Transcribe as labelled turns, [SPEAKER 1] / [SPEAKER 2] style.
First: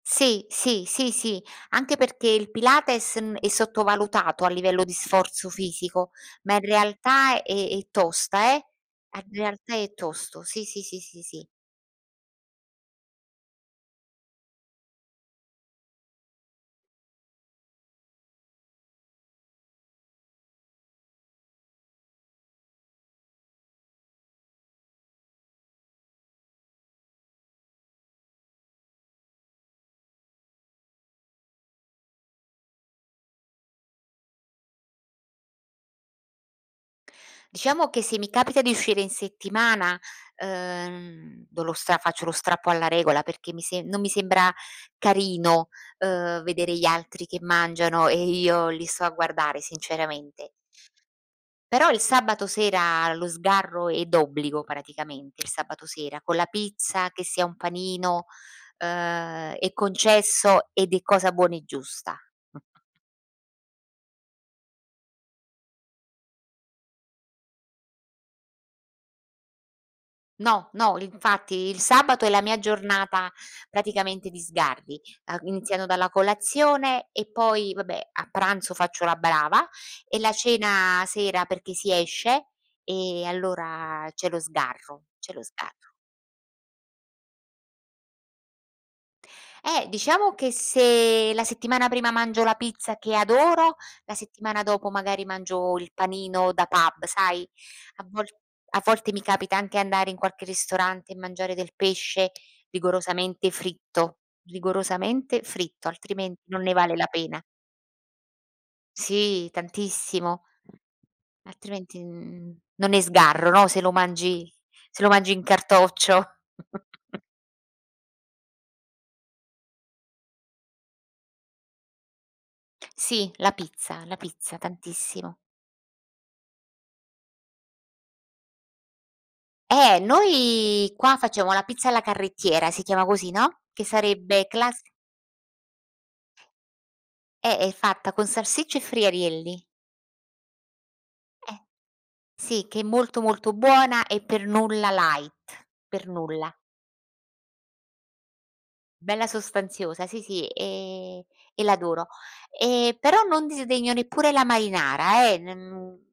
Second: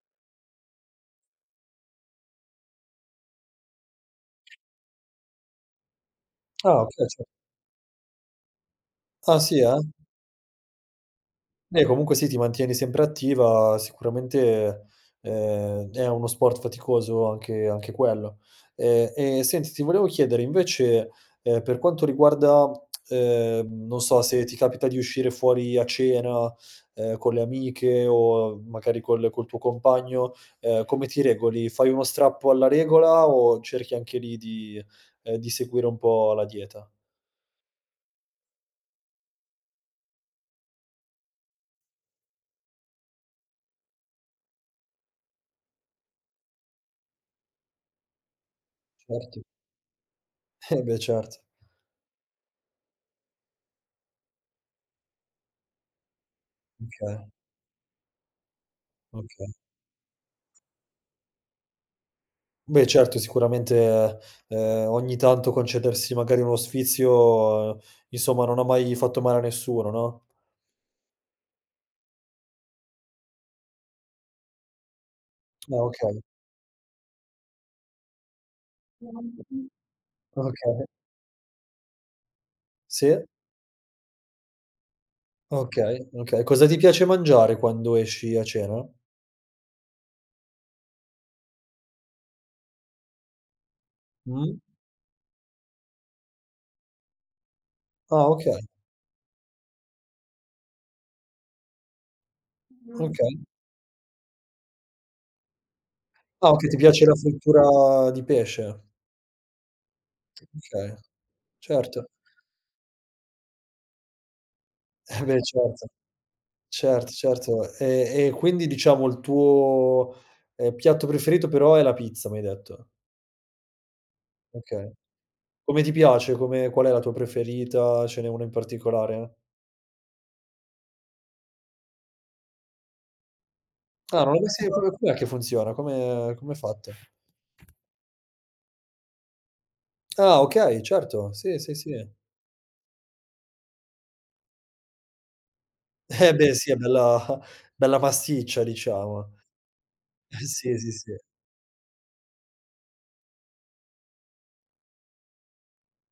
[SPEAKER 1] Sì, sì, sì, sì anche perché il pilates, mhmm, è sottovalutato a livello di sforzo fisico ma in
[SPEAKER 2] Ah, okay sì.
[SPEAKER 1] realtà è è tosta, eh. In
[SPEAKER 2] Ah, sì
[SPEAKER 1] realtà
[SPEAKER 2] eh?
[SPEAKER 1] è tosto sì, sì, sì, sì, sì.
[SPEAKER 2] Beh comunque sì, ti mantieni sempre attiva. Sicuramente, ehm, è uno sport faticoso anche anche quello. Ehm, e senti, ti volevo chiedere invece, ehm, per quanto riguarda, ehm, non so, se ti capita di uscire fuori a cena, ehm, con le amiche o magari col col tuo compagno, ehm, come ti regoli? Fai uno strappo alla regola o cerchi anche lì di, ehm, di seguire un po' la dieta?
[SPEAKER 1] Diciamo che se mi capita di uscire in settimana, ehm, do lo stra faccio lo strappo alla regola, perché mi sem non mi sembra carino, uhm, vedere gli altri che mangiano e io li sto a
[SPEAKER 2] Certo.
[SPEAKER 1] guardare sinceramente.
[SPEAKER 2] Eh, beh, certo.
[SPEAKER 1] Però il sabato sera lo sgarro è d'obbligo praticamente, il sabato sera, con la pizza, che
[SPEAKER 2] Oka
[SPEAKER 1] sia un panino,
[SPEAKER 2] Okay.
[SPEAKER 1] ehm, è concesso ed è cosa buona e giusta.
[SPEAKER 2] Beh, certo sicuramente, ehm, ogni tanto concedersi magari uno sfizio, insomma, non ha mai fatto male a nessuno, no?
[SPEAKER 1] No, no l infatti il sabato è la mia giornata praticamente di sgarri, ehm,
[SPEAKER 2] Ah,
[SPEAKER 1] iniziano dalla
[SPEAKER 2] okay.
[SPEAKER 1] colazione e poi vabbè a pranzo faccio la brava e la
[SPEAKER 2] Okay.
[SPEAKER 1] cena sera perché si esce
[SPEAKER 2] Sì.
[SPEAKER 1] e allora c'è lo sgarro, c'è lo sgarro.
[SPEAKER 2] Okay, okay. Cosa ti piace mangiare quando esci a cena?
[SPEAKER 1] Eh, diciamo che se la settimana prima mangio la pizza che adoro, la
[SPEAKER 2] Mh.
[SPEAKER 1] settimana dopo magari mangio il panino da pub, sai? A
[SPEAKER 2] Ah,
[SPEAKER 1] vol
[SPEAKER 2] okay.
[SPEAKER 1] a volte mi capita anche andare in qualche ristorante e mangiare del pesce,
[SPEAKER 2] Okay.
[SPEAKER 1] rigorosamente fritto, rigorosamente fritto, altrimenti
[SPEAKER 2] Ah,
[SPEAKER 1] non
[SPEAKER 2] okay
[SPEAKER 1] ne
[SPEAKER 2] ti
[SPEAKER 1] vale la
[SPEAKER 2] piace la
[SPEAKER 1] pena.
[SPEAKER 2] frittura di pesce.
[SPEAKER 1] Sì tantissimo.
[SPEAKER 2] Okay,
[SPEAKER 1] Altrimenti
[SPEAKER 2] certo.
[SPEAKER 1] n n non è sgarro, no, se lo mangi se lo
[SPEAKER 2] Eh
[SPEAKER 1] mangi
[SPEAKER 2] beh
[SPEAKER 1] in
[SPEAKER 2] certo.
[SPEAKER 1] cartoccio.
[SPEAKER 2] Certo, certo. E e quindi diciamo il tuo, ehm, piatto preferito però è la pizza, mi hai detto.
[SPEAKER 1] Sì, la pizza la pizza
[SPEAKER 2] Okay,
[SPEAKER 1] tantissimo.
[SPEAKER 2] come ti piace? Come qual è la tua preferita? Ce n'è una in particolare?
[SPEAKER 1] Eh, noi qua facciamo la pizza alla carrettiera, si chiama così, no. Che
[SPEAKER 2] Ah, non l'ho mai
[SPEAKER 1] sarebbe class
[SPEAKER 2] [unintelligible] com'è che funziona? Come come è fatta?
[SPEAKER 1] Eh, è fatta con salsiccia e friarielli.
[SPEAKER 2] Ah, okay, certo, sì,
[SPEAKER 1] Eh,
[SPEAKER 2] sì, sì.
[SPEAKER 1] sì che è molto molto, buona e per nulla light, per
[SPEAKER 2] Eh beh,
[SPEAKER 1] nulla.
[SPEAKER 2] sì, è bella bella pasticcia
[SPEAKER 1] Bella
[SPEAKER 2] diciamo.
[SPEAKER 1] sostanziosa, sì,
[SPEAKER 2] Eh
[SPEAKER 1] sì
[SPEAKER 2] sì, sì, sì.
[SPEAKER 1] e e l'adoro. Ehm, però non disdegno neppure la marinara eh, non